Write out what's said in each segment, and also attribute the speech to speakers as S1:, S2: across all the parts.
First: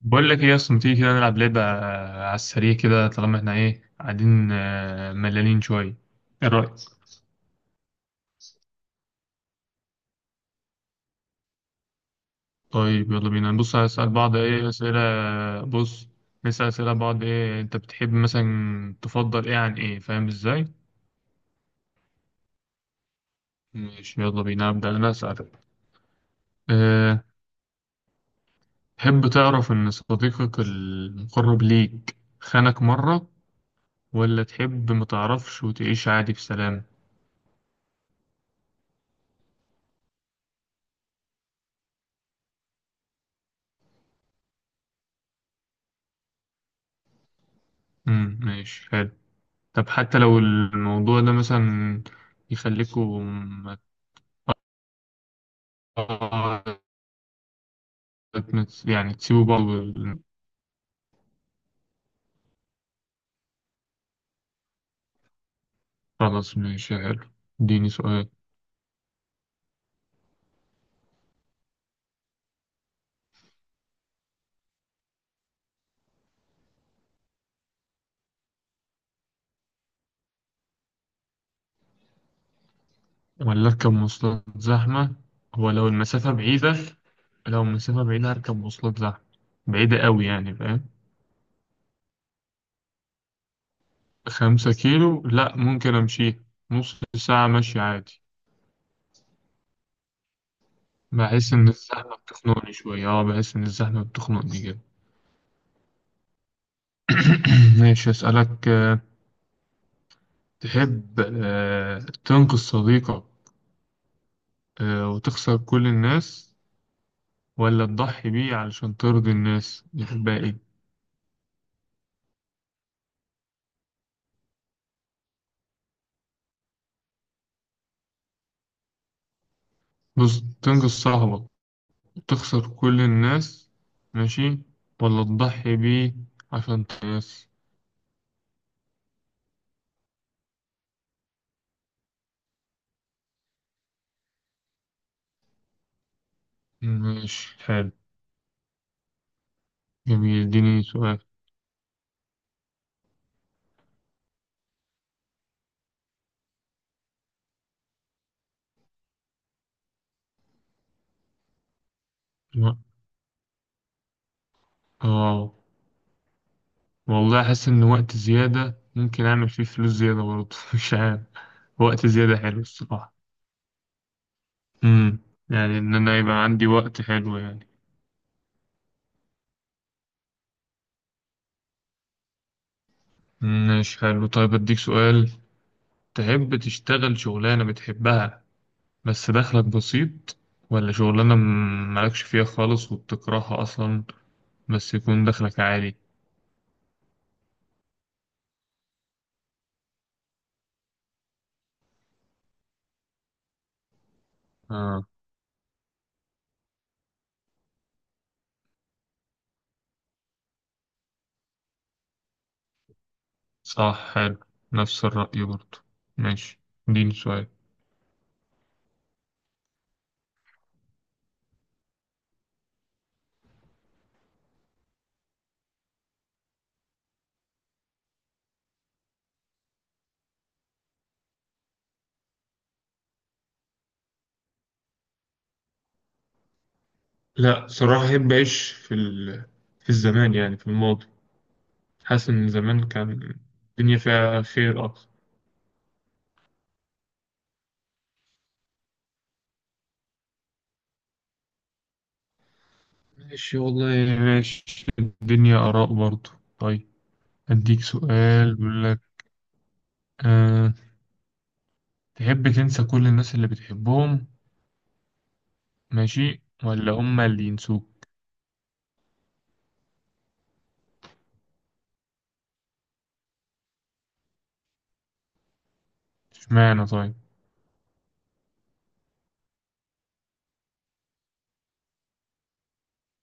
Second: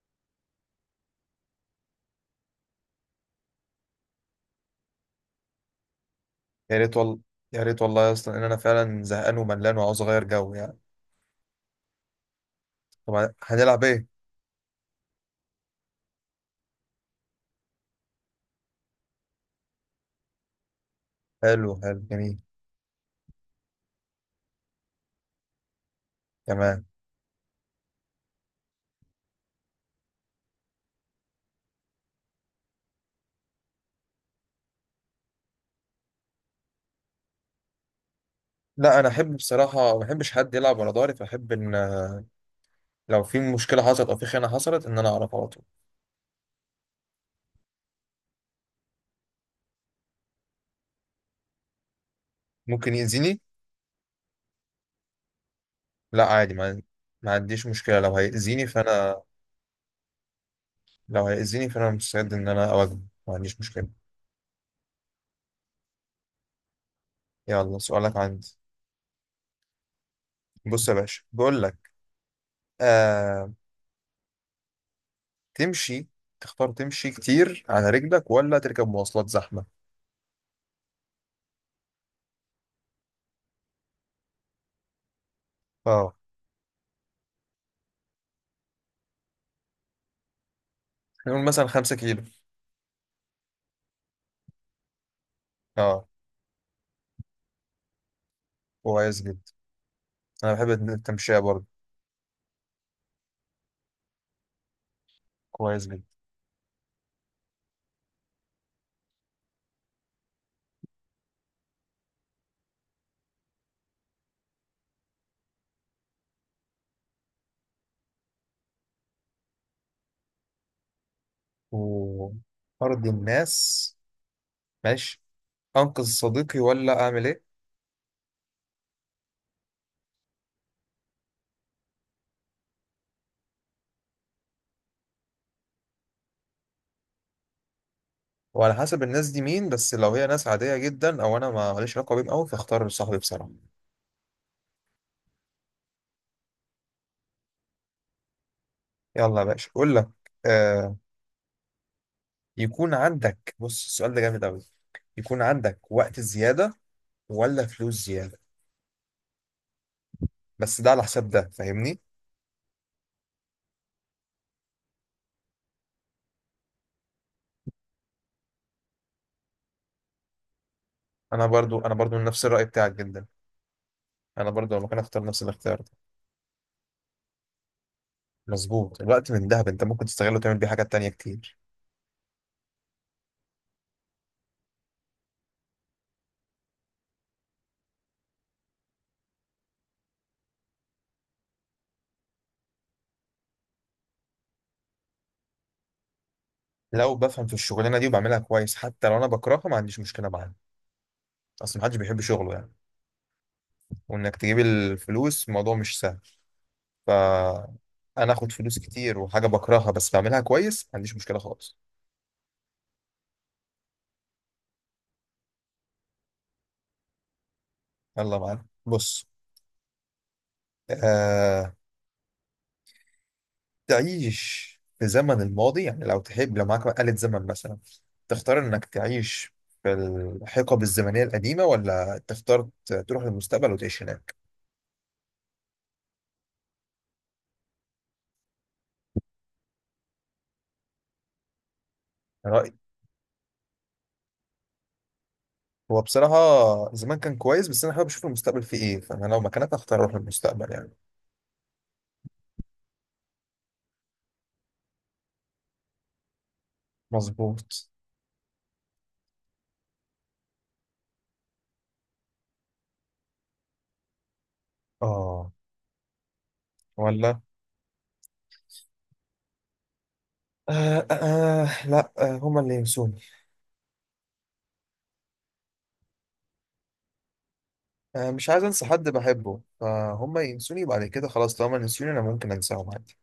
S1: بقول لك ايه اصلا تيجي كده نلعب لعبة على السريع كده. طالما احنا ايه قاعدين، ملانين شوية. ايه رأيك؟
S2: يا ريت والله يا ريت والله يا اسطى ان انا فعلا زهقان وملان وعاوز اغير جو يعني.
S1: طيب يلا
S2: طب
S1: بينا نبص،
S2: هنلعب ايه؟
S1: هنسأل بعض ايه أسئلة. بص، نسأل أسئلة بعض. ايه انت بتحب مثلا، تفضل ايه عن ايه، فاهم ازاي؟
S2: حلو حلو جميل.
S1: ماشي، يلا بينا أبدأ أنا أسألك.
S2: تمام.
S1: أه تحب تعرف إن صديقك المقرب ليك خانك مرة، ولا تحب متعرفش وتعيش عادي بسلام؟
S2: لا، انا احب بصراحه ما بحبش حد يلعب ورا ظهري فاحب ان لو في مشكله حصلت او في خيانه حصلت ان انا اعرف على طول.
S1: مم، ماشي حلو. طب حتى لو الموضوع ده مثلا
S2: ممكن
S1: يخليكوا
S2: يأذيني.
S1: ما
S2: لا عادي ما عنديش مشكله لو هيأذيني
S1: يعني
S2: فانا
S1: تسيبوا بعض
S2: مستعد ان انا اواجهه. ما عنديش مشكله.
S1: خلاص، ماشي حلو،
S2: يلا
S1: اديني
S2: سؤالك
S1: سؤال.
S2: عندي. بص يا باشا بقول لك. آه... تمشي. تختار تمشي كتير على رجلك ولا تركب مواصلات زحمه؟
S1: ولا اركب مواصلات زحمة. هو
S2: اه.
S1: لو المسافة بعيدة هركب مواصلات زحمة. بعيدة قوي يعني، فاهم.
S2: نقول مثلا 5 كيلو.
S1: 5 كيلو لا، ممكن
S2: اه
S1: امشيها. نص ساعة مشي عادي.
S2: كويس جدا. انا بحب التمشية برضه.
S1: بحس ان الزحمة بتخنقني جدا.
S2: كويس جدا.
S1: ماشي، اسألك. تحب تنقذ صديقك وتخسر كل الناس، ولا تضحي بيه علشان ترضي الناس، يحبها ايه؟
S2: وارض الناس. ماشي. انقذ صديقي ولا اعمل ايه؟
S1: بص، تنقذ صاحبك وتخسر كل الناس، ماشي، ولا تضحي بيه عشان ترضي الناس.
S2: وعلى حسب الناس دي مين، بس لو هي ناس عادية جدا او انا ما ماليش علاقة بيهم قوي فاختار صاحبي بصراحة.
S1: ماشي حلو،
S2: يلا يا باشا اقول لك.
S1: جميل، اديني
S2: آه.
S1: سؤال.
S2: يكون عندك، بص السؤال ده جامد قوي. يكون عندك وقت زيادة ولا فلوس زيادة؟ بس ده على حساب ده، فاهمني؟
S1: لا. اه، والله احس ان وقت زيادة ممكن اعمل فيه فلوس زيادة برضه. مش عارف.
S2: انا برضو انا
S1: وقت
S2: برضو من
S1: زيادة
S2: نفس
S1: حلو
S2: الرأي بتاعك
S1: الصراحة.
S2: جدا. انا برضو لو مكان
S1: امم
S2: اختار نفس
S1: يعني
S2: الاختيار.
S1: ان انا يبقى عندي وقت حلو يعني.
S2: مظبوط، الوقت من دهب، انت ممكن تستغله وتعمل بيه حاجات تانية كتير.
S1: ماشي حلو، طيب أديك سؤال. تحب تشتغل شغلانة بتحبها بس دخلك بسيط، ولا شغلانة مالكش فيها خالص وبتكرهها أصلا بس يكون دخلك عالي؟
S2: لو بفهم في الشغلانه دي وبعملها كويس حتى لو انا بكرهها ما عنديش مشكله معاها. اصل محدش بيحب شغله يعني. وانك تجيب
S1: آه،
S2: الفلوس الموضوع مش سهل. ف انا اخد فلوس كتير وحاجه بكرهها بس بعملها كويس، ما عنديش مشكله خالص.
S1: صح، حلو، نفس الرأي برضه. ماشي، اديني سؤال.
S2: يلا معانا بص. آه... تعيش في زمن الماضي، يعني لو تحب، لو معاك آلة زمن مثلا، تختار انك تعيش في الحقب الزمنيه القديمه ولا تختار تروح للمستقبل وتعيش هناك؟
S1: لا صراحة أحب أعيش في في الزمان، يعني في الماضي. حاسس إن زمان كان الدنيا فيها خير أكتر.
S2: هو بصراحة زمان كان كويس بس أنا حابب أشوف المستقبل فيه إيه، فأنا لو مكانك أختار أروح للمستقبل يعني.
S1: ماشي والله، ماشي، الدنيا آراء برضه. طيب، أديك
S2: مظبوط.
S1: سؤال بيقول لك، آه، تحب تنسى كل الناس اللي بتحبهم،
S2: اه.
S1: ماشي، ولا هما
S2: ولا.
S1: اللي ينسوك؟
S2: آه آه آه، لا، هما اللي ينسوني.
S1: اشمعنى طيب؟
S2: مش عايز أنسى حد بحبه، فهما ينسوني بعد كده خلاص، طالما ينسوني أنا ممكن أنساهم عادي.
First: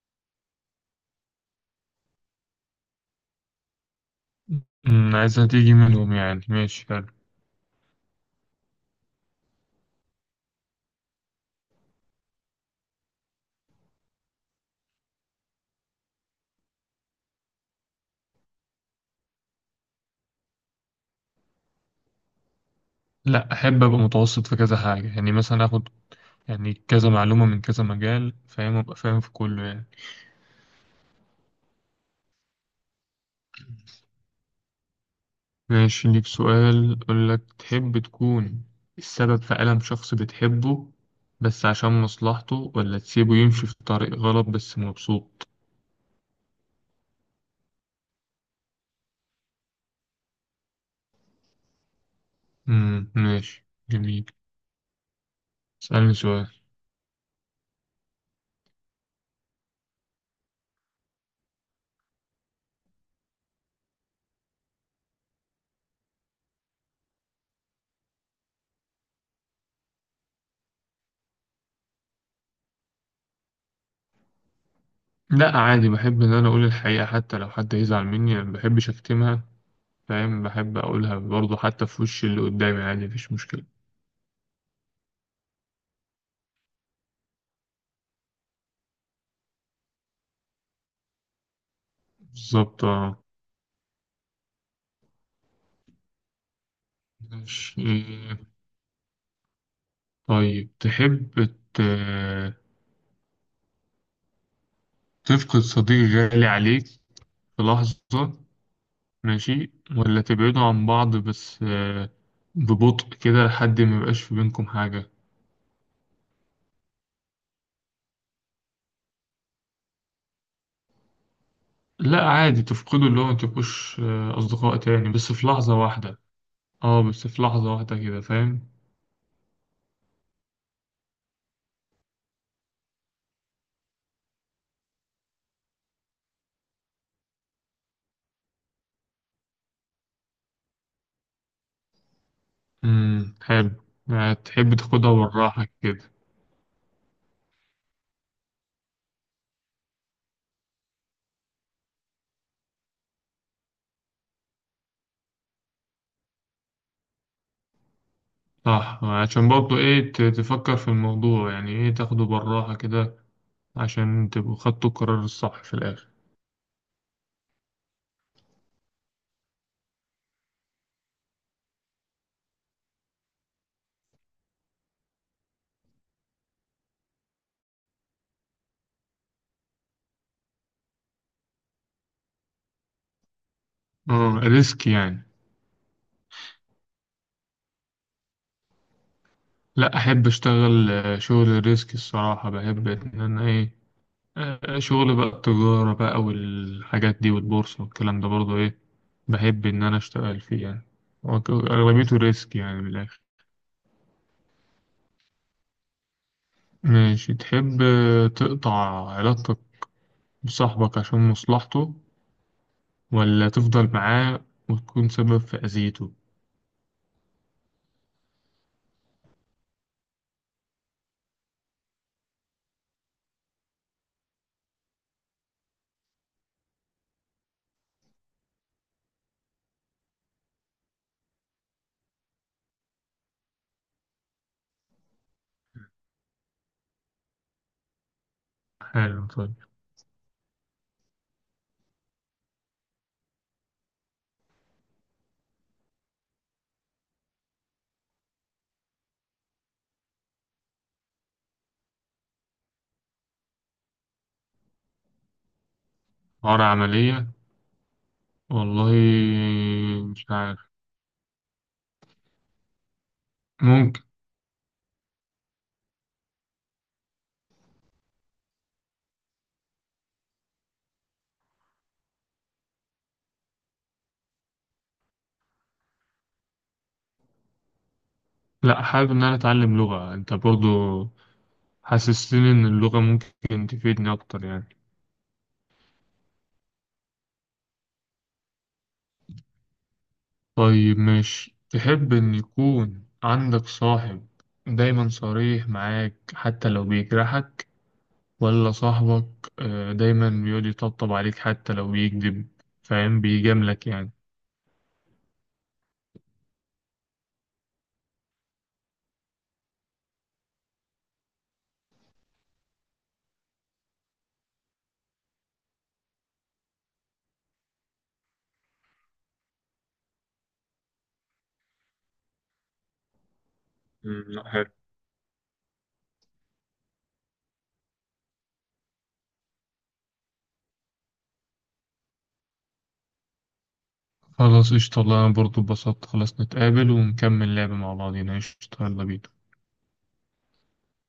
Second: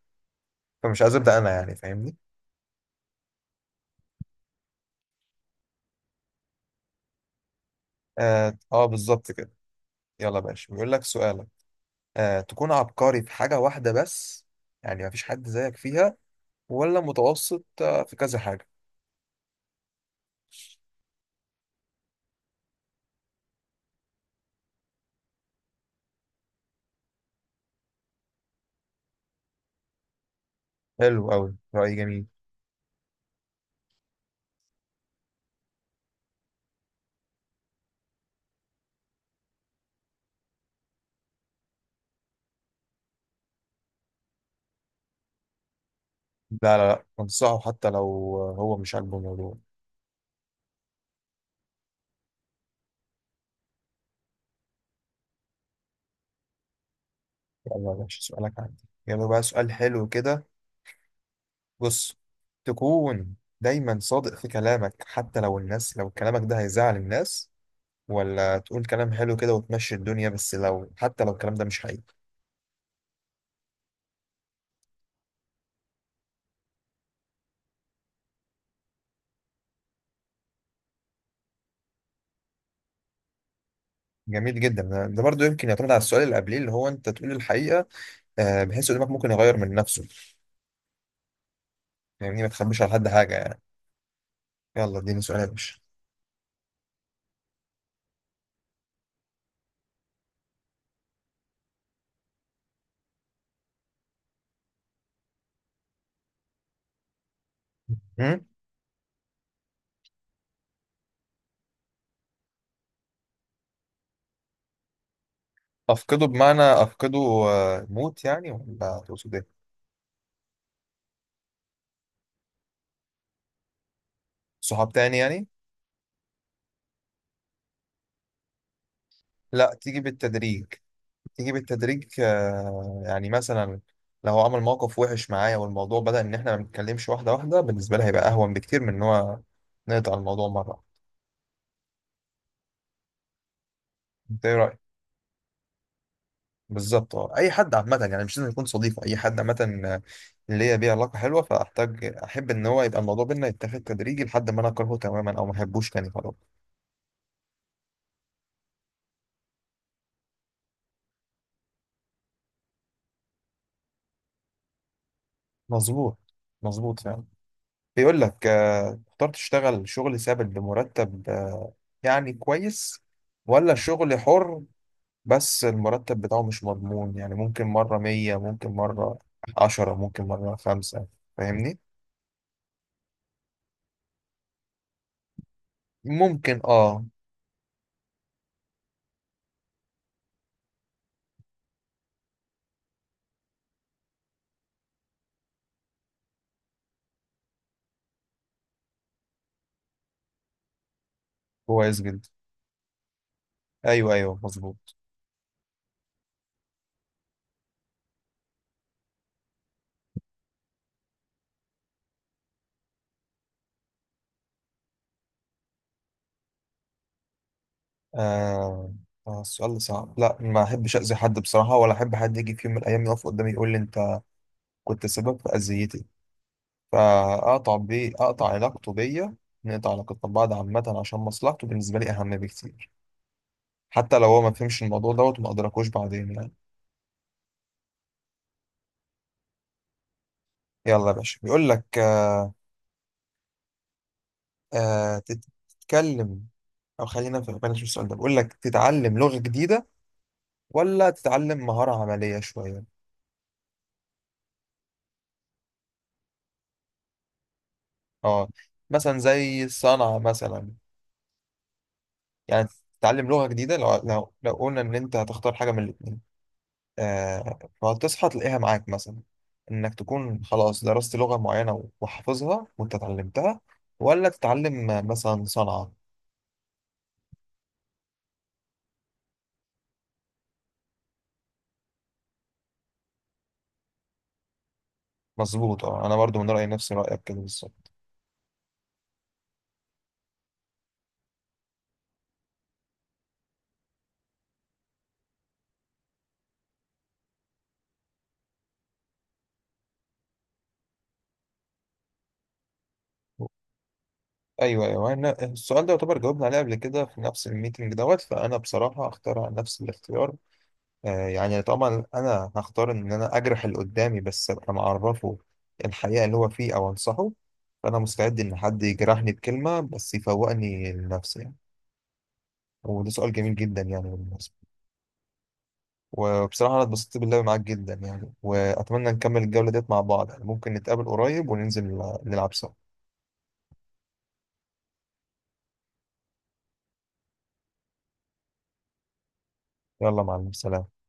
S2: فمش عايز أبدأ أنا، يعني فاهمني؟
S1: عايزها تيجي منهم يعني. ماشي حلو.
S2: آه, آه بالظبط كده. يلا يا باشا بيقول لك سؤالك. آه، تكون عبقري في حاجة واحدة بس، يعني مفيش حد زيك فيها، ولا متوسط في كذا حاجة؟
S1: لا أحب أبقى متوسط في كذا حاجة، يعني مثلا آخد يعني كذا معلومة من كذا مجال، فاهم، أبقى فاهم في كله يعني.
S2: حلو أوي، رأي جميل.
S1: ماشي، ليك سؤال أقول لك، تحب تكون السبب في ألم شخص بتحبه بس عشان مصلحته، ولا تسيبه يمشي في طريق غلط بس مبسوط؟
S2: لا لا لا انصحه حتى لو هو مش عاجبه الموضوع.
S1: ماشي، جميل، اسألني سؤال.
S2: يلا يا باشا سؤالك عندي، يلا بقى سؤال حلو كده. بص، تكون دايما صادق في كلامك حتى لو الناس، لو كلامك ده هيزعل الناس، ولا تقول كلام حلو كده وتمشي الدنيا بس لو حتى لو الكلام ده مش حقيقي؟
S1: لا عادي، بحب ان انا اقول الحقيقة حتى لو حد يزعل مني يعني، ما بحبش اكتمها. فاهم، بحب اقولها برضه حتى في وش اللي قدامي عادي، مفيش مشكلة.
S2: جميل جدا، ده برضو يمكن يعتمد على السؤال اللي قبليه، اللي هو انت تقول الحقيقة بحيث قدامك ممكن يغير من نفسه. يعني ما تخبيش
S1: بالظبط
S2: على حد
S1: اه.
S2: حاجة يعني. يلا اديني سؤال يا باشا.
S1: ماشي، طيب تحب ت... تفقد صديق غالي عليك في لحظة،
S2: مم؟
S1: ماشي، ولا تبعدوا عن بعض بس ببطء كده لحد ما يبقاش في بينكم حاجة؟
S2: أفقده بمعنى أفقده موت يعني ولا تقصد إيه؟
S1: لا عادي، تفقدوا اللي هو ما تبقوش أصدقاء
S2: صحاب
S1: تاني
S2: تاني
S1: بس
S2: يعني.
S1: في لحظة واحدة. اه، بس في لحظة واحدة كده فاهم.
S2: لا تيجي بالتدريج. يعني مثلا لو هو عمل موقف وحش معايا والموضوع بدأ ان احنا ما بنتكلمش واحده واحده بالنسبه لها هيبقى اهون بكتير من ان هو نقطع الموضوع مره.
S1: امم، حلو، يعني
S2: انت ايه
S1: تحب
S2: رايك؟
S1: تاخدها بالراحة كده.
S2: بالظبط اه، اي حد عامه يعني مش لازم يكون صديق، اي حد عامه آه، اللي هي بيه علاقه حلوه فاحتاج احب ان هو يبقى الموضوع بينا يتاخد تدريجي لحد ما انا اكرهه تماما او ما احبوش تاني خلاص.
S1: صح، عشان برضه ايه تفكر في الموضوع يعني ايه، تاخده بالراحة كده عشان تبقوا خدتوا القرار الصح في الآخر.
S2: مظبوط. مظبوط فعلا. بيقول لك تختار تشتغل شغل ثابت بمرتب يعني كويس، ولا شغل حر بس المرتب بتاعه مش مضمون، يعني ممكن مرة 100 ممكن مرة 10 ممكن مرة 5، فاهمني؟
S1: اه، ريسك يعني.
S2: ممكن اه.
S1: لا أحب أشتغل شغل ريسك الصراحة، بحب إن أنا ايه، شغل بقى التجارة بقى والحاجات دي والبورصة والكلام ده برضه ايه، بحب إن أنا أشتغل فيه يعني. هو
S2: كويس
S1: أغلبيته
S2: جدا.
S1: ريسك يعني من الآخر.
S2: ايوه ايوه مظبوط.
S1: ماشي، تحب تقطع علاقتك بصاحبك عشان مصلحته، ولا تفضل معاه وتكون سبب في أذيته؟
S2: آه. آه السؤال ده صعب. لا ما احبش اذي حد بصراحة ولا احب حد يجي في يوم من الايام يقف قدامي يقول لي انت كنت سبب في اذيتي. فاقطع بيه، اقطع علاقته بيا، نقطع علاقتنا ببعض عامة، عشان مصلحته بالنسبة لي اهم بكتير حتى لو هو ما فهمش الموضوع دوت وما ادركوش بعدين يعني.
S1: حلو، طيب.
S2: يلا يا باشا بيقول لك آه. آه، تت- تتكلم او خلينا في بلاش، السؤال ده بيقول لك تتعلم لغة جديدة ولا تتعلم مهارة عملية شوية؟
S1: عار عملية،
S2: اه
S1: والله
S2: مثلا زي الصنعة
S1: مش عارف،
S2: مثلا يعني. تتعلم لغة جديدة
S1: ممكن.
S2: لو قلنا ان انت هتختار حاجة من الاتنين، آه فهتصحى تلاقيها معاك مثلا انك تكون خلاص درست لغة معينة وحافظها وانت اتعلمتها، ولا تتعلم مثلا صنعة؟
S1: لا حابب إن أنا أتعلم لغة، أنت برضو حسستني إن اللغة ممكن تفيدني أكتر يعني.
S2: مظبوط اه، انا برضو من رأيي نفس رأيك كده بالظبط.
S1: طيب ماشي، تحب إن يكون عندك صاحب دايما صريح معاك حتى لو بيجرحك، ولا صاحبك دايما بيقعد يطبطب عليك حتى لو بيكذب، فاهم، بيجاملك يعني؟
S2: ايوه ايوه، أنا السؤال ده يعتبر جاوبنا عليه قبل كده في نفس الميتنج دوت، فانا بصراحه هختار على نفس الاختيار. آه يعني طبعا انا هختار ان انا اجرح اللي قدامي بس ابقى معرفه الحقيقه اللي هو فيه او انصحه. فانا مستعد ان حد يجرحني بكلمه بس يفوقني لنفسي يعني. وده سؤال جميل جدا يعني
S1: مم،
S2: بالمناسبه.
S1: لا،
S2: وبصراحه انا اتبسطت باللعب معاك جدا يعني، واتمنى نكمل الجوله ديت مع بعض يعني، ممكن نتقابل قريب وننزل نلعب سوا.
S1: خلاص قشطة والله. أنا برضه اتبسطت. خلاص نتقابل ونكمل لعب مع بعضينا، قشطة، يلا بينا.
S2: يلا مع السلامه.